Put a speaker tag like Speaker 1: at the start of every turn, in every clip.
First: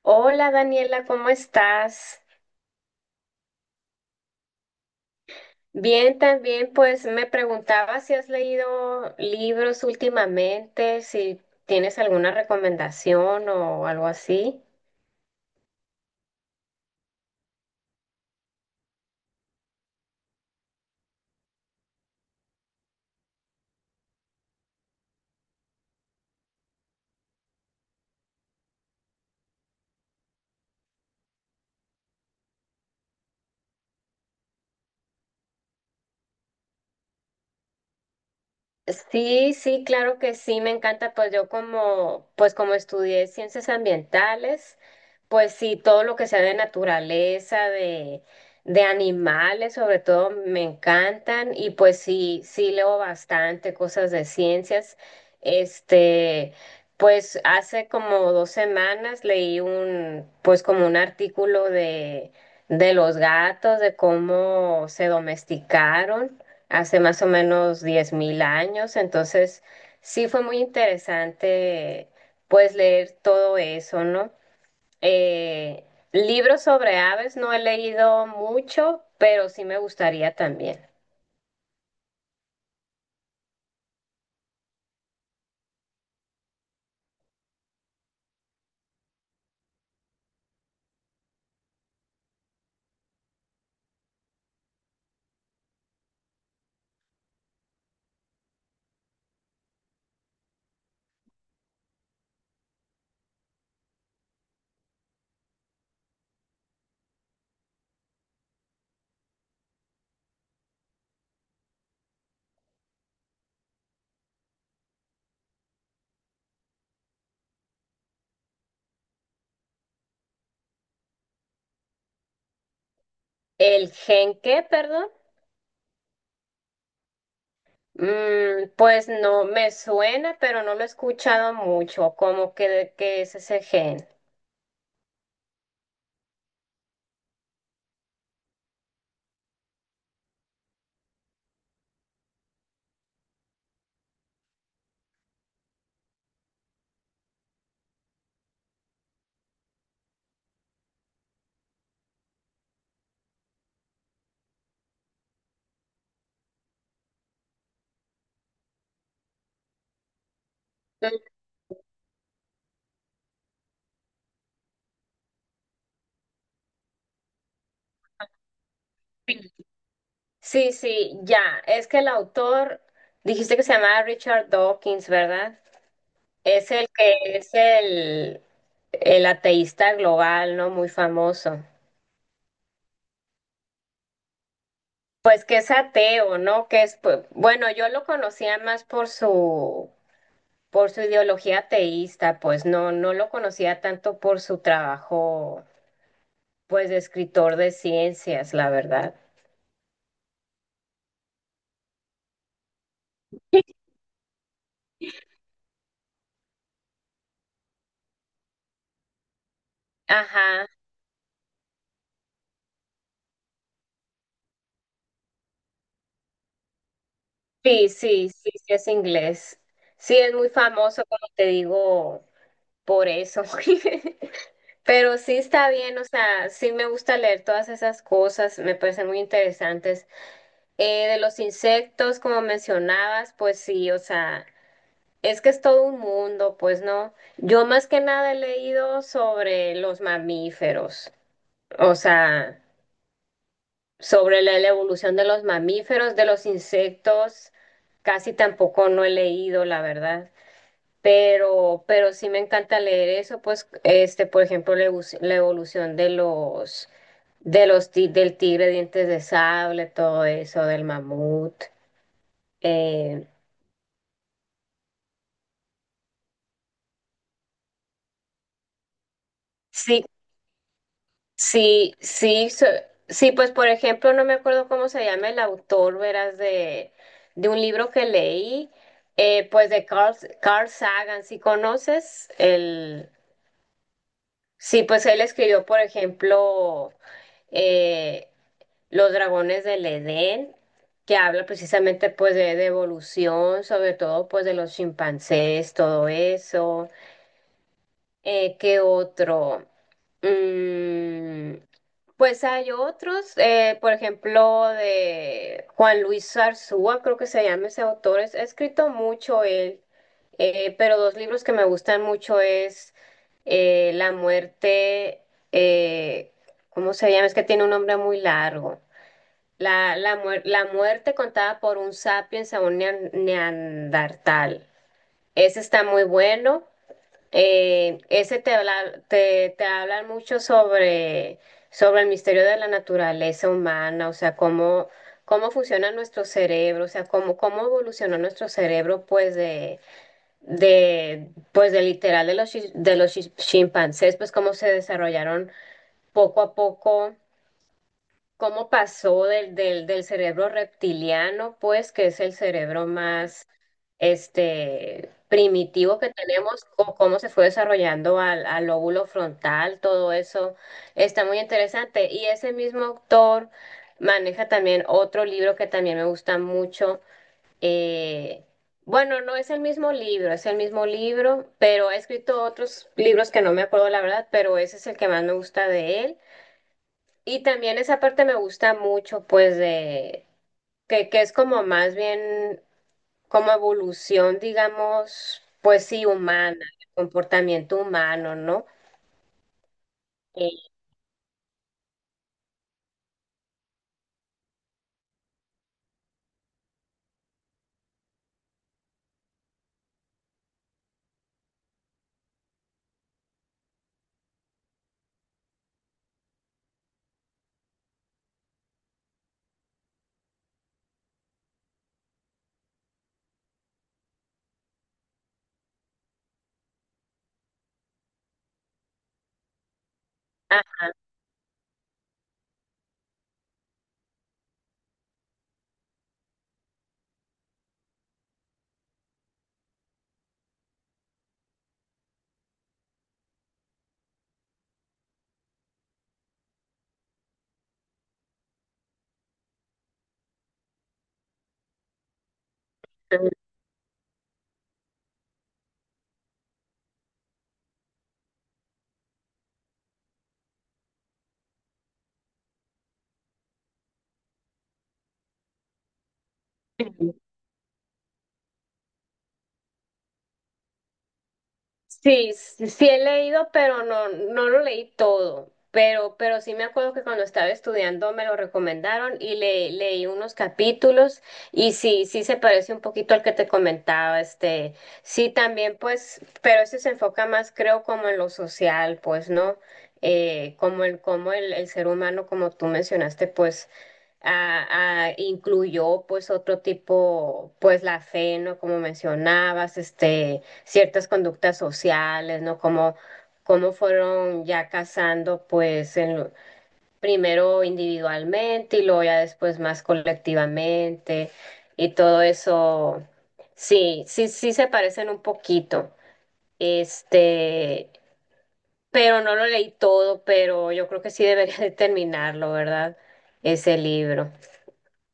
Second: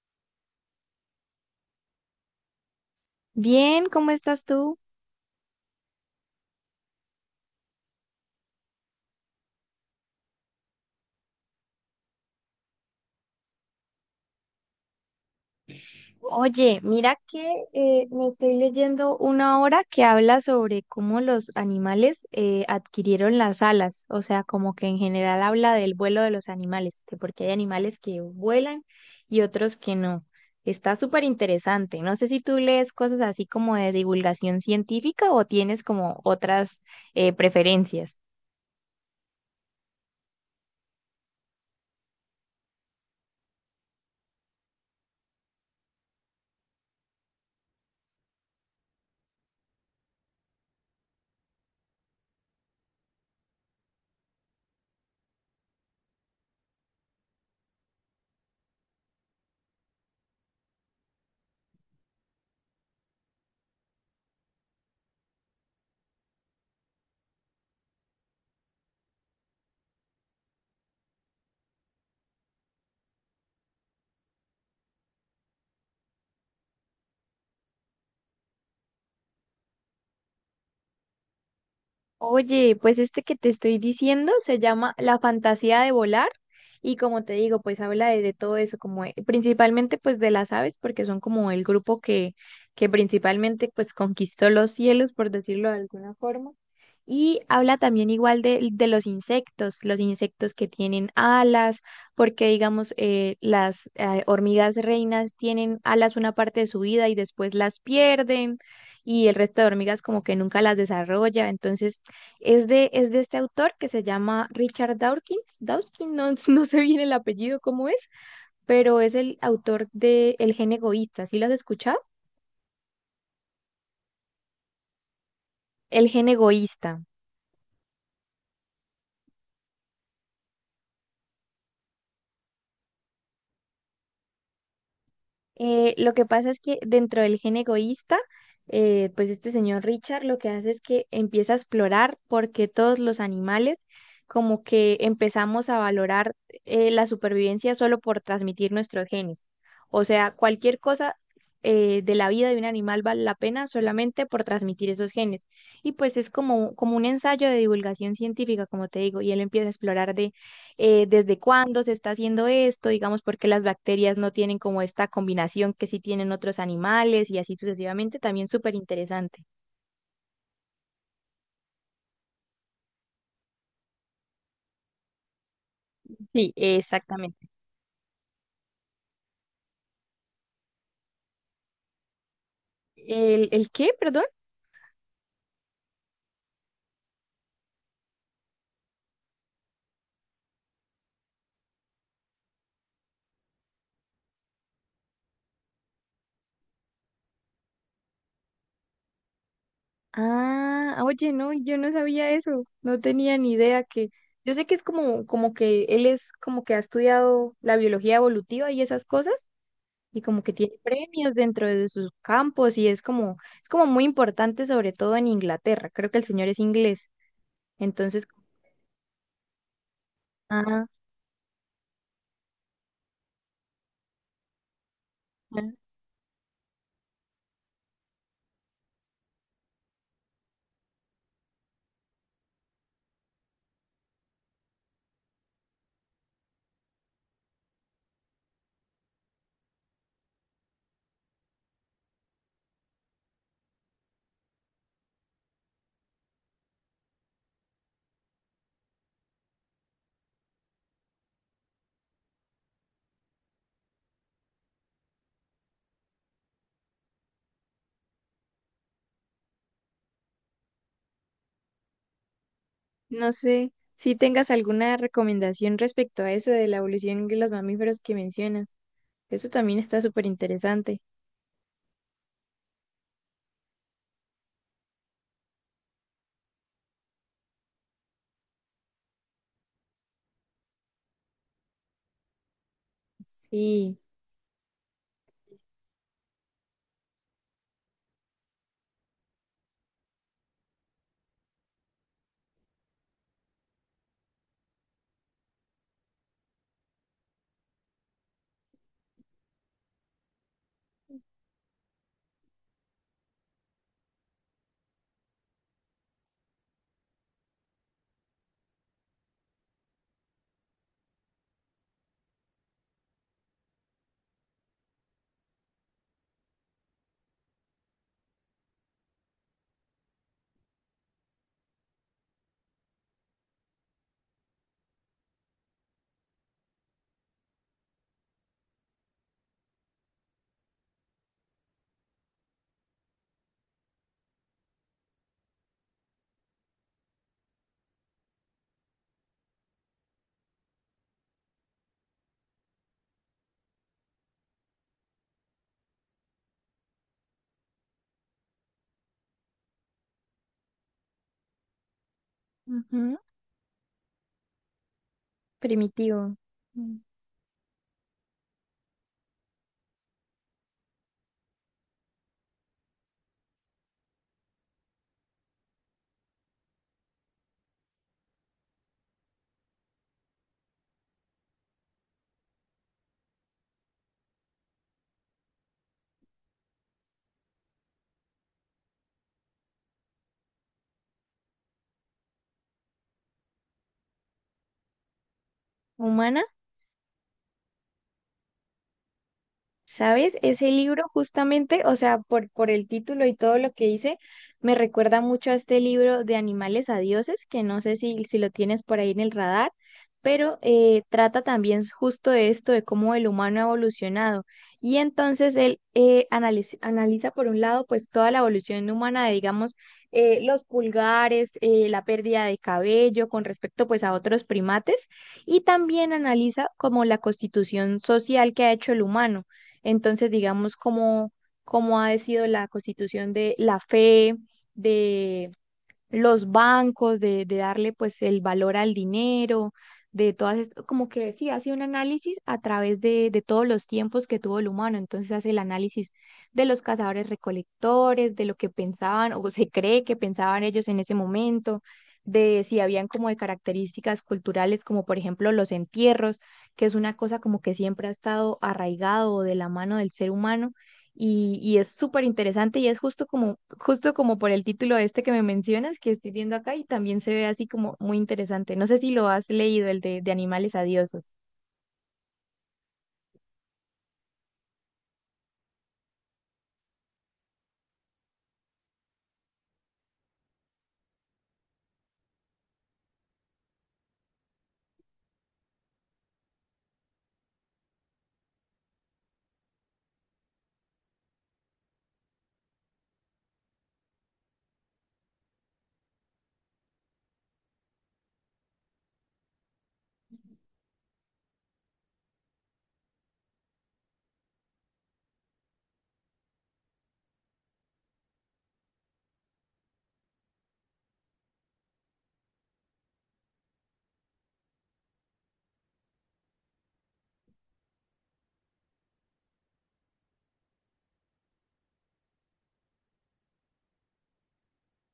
Speaker 1: Hola Daniela, ¿cómo estás?
Speaker 2: Bien, ¿cómo estás tú?
Speaker 1: Bien, también pues me preguntaba si has leído libros últimamente, si tienes alguna recomendación o algo así.
Speaker 2: Oye, mira que me estoy leyendo una obra que habla sobre cómo los animales adquirieron las alas, o sea, como que en general habla del vuelo de los animales, de por qué hay animales que vuelan y otros que no. Está súper interesante. No sé si tú lees cosas así como de divulgación científica o tienes como otras preferencias.
Speaker 1: Sí, sí, claro que sí, me encanta, pues yo como, pues como estudié ciencias ambientales, pues sí, todo lo que sea de naturaleza, de animales, sobre todo, me encantan y pues sí, sí leo bastante cosas de ciencias. Este, pues hace como dos semanas leí un, pues como un artículo de los gatos, de cómo se domesticaron hace más o menos 10.000 años. Entonces, sí fue muy interesante, pues, leer todo eso, ¿no? Eh, Libros sobre aves no he leído mucho, pero sí me gustaría también.
Speaker 2: Oye, pues este que te estoy diciendo se llama La fantasía de volar y como te digo, pues habla de todo eso, como principalmente pues de las aves, porque son como el grupo que principalmente pues conquistó los cielos, por decirlo de alguna forma. Y habla también igual de los insectos que tienen alas, porque digamos las hormigas reinas tienen alas una parte de su vida y después las pierden y el resto de hormigas como que nunca las desarrolla. Entonces es de este autor que se llama Richard Dawkins. Dawkins, no, no sé bien el apellido cómo es, pero es el autor de El gen egoísta. ¿Sí lo has escuchado?
Speaker 1: El qué, perdón.
Speaker 2: El gen egoísta.
Speaker 1: Mm, pues no me suena, pero no lo he escuchado mucho. ¿Cómo que de qué es ese gen?
Speaker 2: Lo que pasa es que dentro del gen egoísta, pues este señor Richard lo que hace es que empieza a explorar por qué todos los animales como que empezamos a valorar la supervivencia solo por transmitir nuestros genes. O sea, cualquier cosa de la vida de un animal vale la pena solamente por transmitir esos genes. Y pues es como, como un ensayo de divulgación científica, como te digo, y él empieza a explorar de
Speaker 1: Mm.
Speaker 2: desde cuándo se está haciendo esto, digamos, porque las bacterias no tienen como esta combinación que sí tienen otros animales y así sucesivamente, también súper interesante.
Speaker 1: Sí, sí, ya. Es que el autor, dijiste que se llamaba Richard Dawkins, ¿verdad?
Speaker 2: Sí,
Speaker 1: Es el que
Speaker 2: exactamente.
Speaker 1: es el ateísta global, ¿no? Muy famoso.
Speaker 2: El qué, perdón?
Speaker 1: Pues que es ateo, ¿no? Que es, pues, bueno, yo lo conocía más por su ideología ateísta, pues no, no lo conocía tanto por su trabajo, pues de escritor de ciencias, la verdad.
Speaker 2: Ah, oye, no, yo no sabía eso, no tenía ni idea que... Yo sé que es como, como que él es como que ha estudiado la biología evolutiva y esas cosas, y como que
Speaker 1: Ajá,
Speaker 2: tiene premios dentro de sus campos, y es como muy importante, sobre todo en Inglaterra. Creo que el señor es inglés.
Speaker 1: sí,
Speaker 2: Entonces,
Speaker 1: sí, sí, sí es inglés. Sí, es muy
Speaker 2: ah,
Speaker 1: famoso, como te digo, por eso. Pero sí está
Speaker 2: ujú.
Speaker 1: bien, o sea, sí me gusta leer todas esas cosas, me parecen muy interesantes. De los insectos, como mencionabas, pues sí, o sea, es que es todo un mundo, pues no. Yo más que nada he leído sobre los mamíferos, o sea, sobre la evolución de los mamíferos, de los insectos, casi tampoco no he leído, la verdad. Pero sí me encanta leer eso, pues, este, por ejemplo, la evolución de los del tigre dientes de sable, todo eso, del mamut. Eh,
Speaker 2: No sé si tengas alguna recomendación respecto a eso de la evolución de los mamíferos que mencionas. Eso también está
Speaker 1: sí,
Speaker 2: súper interesante.
Speaker 1: sí, sí, sí, pues por ejemplo, no me acuerdo cómo se llama el autor, verás, de un libro que leí, pues de Carl Sagan, si conoces el,
Speaker 2: Sí,
Speaker 1: sí, pues él escribió, por ejemplo, eh, Los dragones del Edén, que habla precisamente pues de evolución, sobre todo pues de los chimpancés, todo eso. ¿Qué otro? Mm, pues hay otros, por ejemplo, de Juan Luis Zarzúa, creo que se llama ese autor. Es, ha escrito mucho él, pero dos libros que me gustan mucho es La muerte, eh, ¿cómo se llama? Es que tiene un nombre muy largo. La muerte contada por un sapiens a un neandertal. Ese está muy bueno. Ese te habla, te hablan mucho sobre, sobre el misterio de la naturaleza humana, o sea, cómo, cómo funciona nuestro cerebro, o sea, cómo, cómo evolucionó nuestro cerebro, pues, de, pues, de literal de los chimpancés, pues, cómo se desarrollaron poco a poco cómo pasó del cerebro reptiliano, pues, que es el cerebro
Speaker 2: ujú.
Speaker 1: más este, primitivo que
Speaker 2: Primitivo.
Speaker 1: tenemos, o
Speaker 2: Mm.
Speaker 1: cómo se fue desarrollando al lóbulo frontal, todo eso está muy interesante. Y ese mismo autor maneja también otro libro que también me gusta mucho. Eh, bueno, no es el mismo libro, es el mismo libro, pero ha escrito otros libros que no me acuerdo la verdad, pero ese es el que más me gusta de él. Y también esa parte me gusta mucho, pues, de que es como más bien como evolución, digamos, pues sí,
Speaker 2: ¿Humana?
Speaker 1: humana, comportamiento humano, ¿no?
Speaker 2: ¿Sabes? Ese
Speaker 1: Eh,
Speaker 2: libro justamente, o sea, por el título y todo lo que hice, me recuerda mucho a este libro de Animales a Dioses, que no sé si lo tienes por ahí en el radar, pero trata también justo de esto, de cómo el humano ha evolucionado. Y entonces él analiza, por un lado, pues toda la evolución humana de, digamos, los pulgares, la pérdida de cabello con respecto pues a otros primates, y también analiza como la constitución social que ha hecho el humano. Entonces, digamos, cómo ha sido la constitución de la fe, los bancos, de darle pues el valor al dinero, de todas, como que sí, hace un análisis a través de todos los tiempos que tuvo el humano, entonces hace el análisis de los cazadores recolectores, de lo que pensaban o se cree que pensaban ellos en ese momento, de si habían como
Speaker 1: ajá.
Speaker 2: de características culturales, como por ejemplo los entierros, que es una cosa como que siempre ha estado arraigado o de la mano del ser humano y es súper interesante y es justo como por el título este que me mencionas, que estoy viendo acá y también se ve así como muy interesante. No sé si lo has leído, el de Animales Adiosos.
Speaker 1: Sí, sí sí he leído, pero no, no lo leí todo. Pero sí me acuerdo que cuando estaba estudiando me lo recomendaron y leí unos capítulos y sí, sí se parece un poquito al que te comentaba, este, sí también pues, pero ese se enfoca más creo como en lo social, pues, ¿no? El ser humano, como tú mencionaste, pues incluyó pues otro tipo, pues la fe, ¿no? Como mencionabas, este, ciertas conductas sociales, ¿no? Como, cómo fueron ya casando pues primero individualmente y luego ya después más colectivamente y todo eso. Sí, sí, sí se parecen un poquito. Este, pero no lo leí todo, pero yo creo que sí debería de terminarlo, ¿verdad? Ese libro.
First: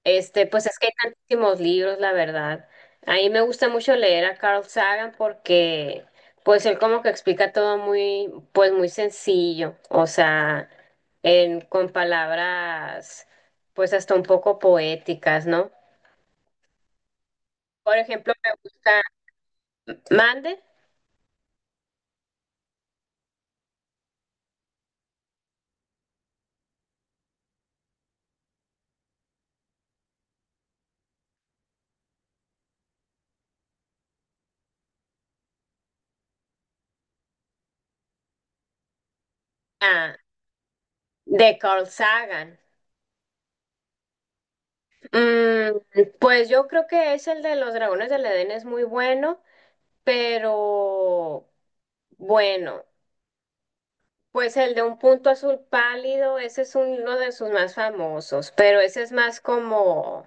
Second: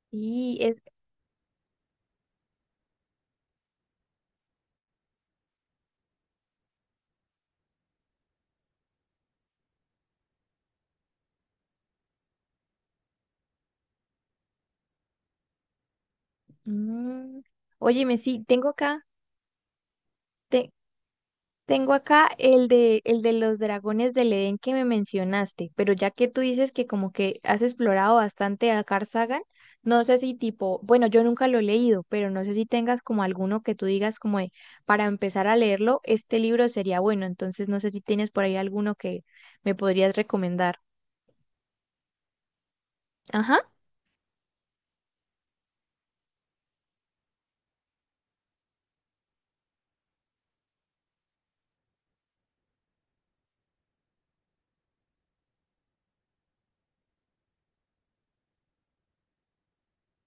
Speaker 1: Este,
Speaker 2: Sí,
Speaker 1: pues
Speaker 2: es...
Speaker 1: es que hay tantísimos libros, la verdad. A mí me gusta mucho leer a Carl Sagan porque, pues él como que explica todo muy, pues muy sencillo, o sea, en, con palabras, pues hasta un poco poéticas, ¿no?
Speaker 2: Mm.
Speaker 1: Por
Speaker 2: Óyeme,
Speaker 1: ejemplo,
Speaker 2: sí,
Speaker 1: me
Speaker 2: tengo
Speaker 1: gusta
Speaker 2: acá,
Speaker 1: Mande,
Speaker 2: te- tengo acá el de los dragones del Edén que me mencionaste, pero ya que tú dices que como que has explorado bastante a Carl Sagan, no sé si tipo, bueno, yo nunca lo he leído, pero no sé si tengas como alguno que tú digas como de, para empezar a leerlo, este libro sería bueno, entonces no sé si tienes por ahí alguno que me podrías
Speaker 1: ah,
Speaker 2: recomendar.
Speaker 1: de Carl Sagan.
Speaker 2: Ajá.
Speaker 1: Mm, pues yo creo que es el de los dragones del Edén es muy bueno, pero bueno. Pues el de un punto azul pálido, ese es uno de sus más famosos, pero ese es más como,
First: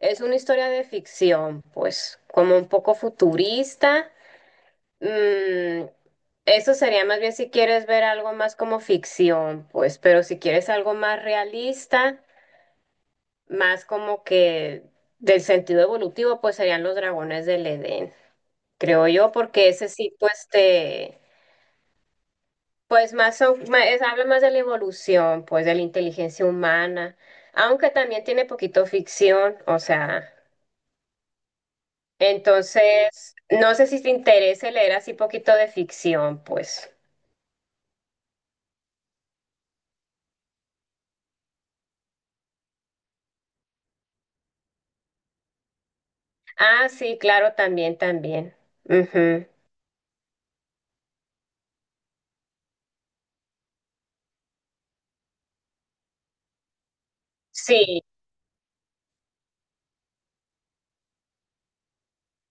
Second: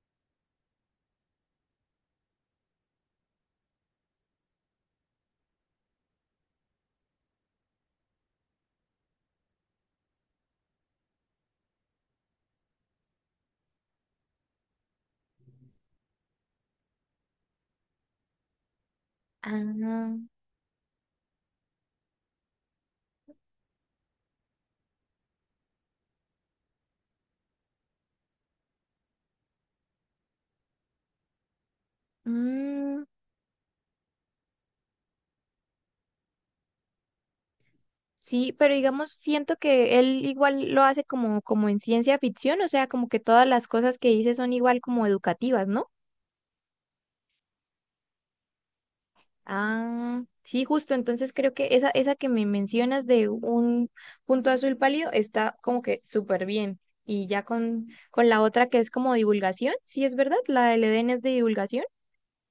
Speaker 1: es una historia de ficción, pues como un poco futurista. Mm, eso sería más bien si quieres ver algo más como ficción, pues, pero si quieres algo más realista, más como que del sentido evolutivo, pues serían los dragones del Edén, creo yo, porque ese sí,
Speaker 2: Ah,
Speaker 1: pues te... Pues más, habla más de la evolución, pues de la inteligencia humana, aunque también tiene poquito ficción, o sea,
Speaker 2: mm,
Speaker 1: entonces, no sé si te interese leer así poquito de ficción, pues.
Speaker 2: sí, pero digamos, siento que él igual lo hace como, como en ciencia ficción, o sea, como que todas las cosas que dice son igual como educativas, ¿no?
Speaker 1: Ah, sí, claro, también, también. Ujú.
Speaker 2: Ah, sí, justo. Entonces creo que esa que me mencionas de un punto azul pálido está como que súper bien. Y ya
Speaker 1: Sí.
Speaker 2: con la otra que es como divulgación, sí es verdad, la del Edén es de divulgación.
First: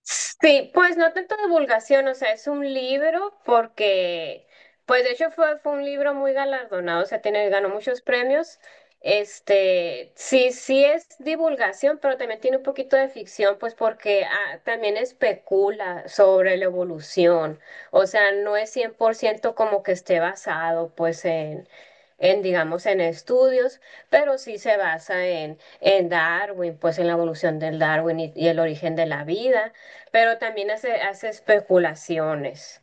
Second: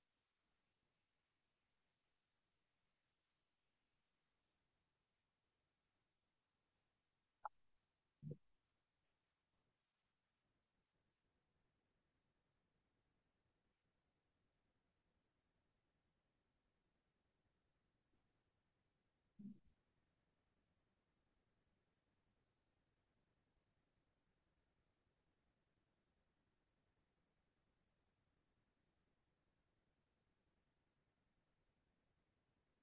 Speaker 1: Sí, pues no tanto divulgación, o sea, es un libro porque, pues de hecho fue un libro muy galardonado, o sea, tiene, ganó muchos premios. Este, sí, sí es divulgación, pero también tiene un poquito de ficción, pues porque ah, también especula sobre la evolución, o sea, no es 100% como que esté basado, pues en, digamos, en estudios, pero sí se basa en Darwin, pues en la evolución del Darwin y el origen de la vida. Pero también hace, hace especulaciones.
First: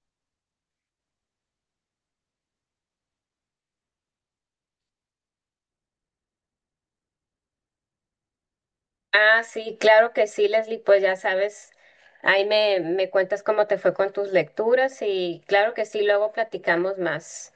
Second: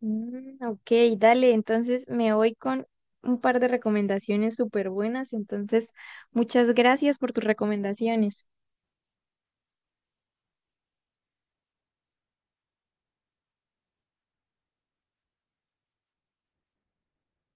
Speaker 2: Mm, ok, dale, entonces me voy con un par de recomendaciones súper buenas. Entonces, muchas gracias por tus recomendaciones.
Speaker 1: Ah, sí, claro que sí, Leslie, pues ya sabes, ahí me, me cuentas cómo te fue con tus lecturas y claro que sí, luego platicamos más.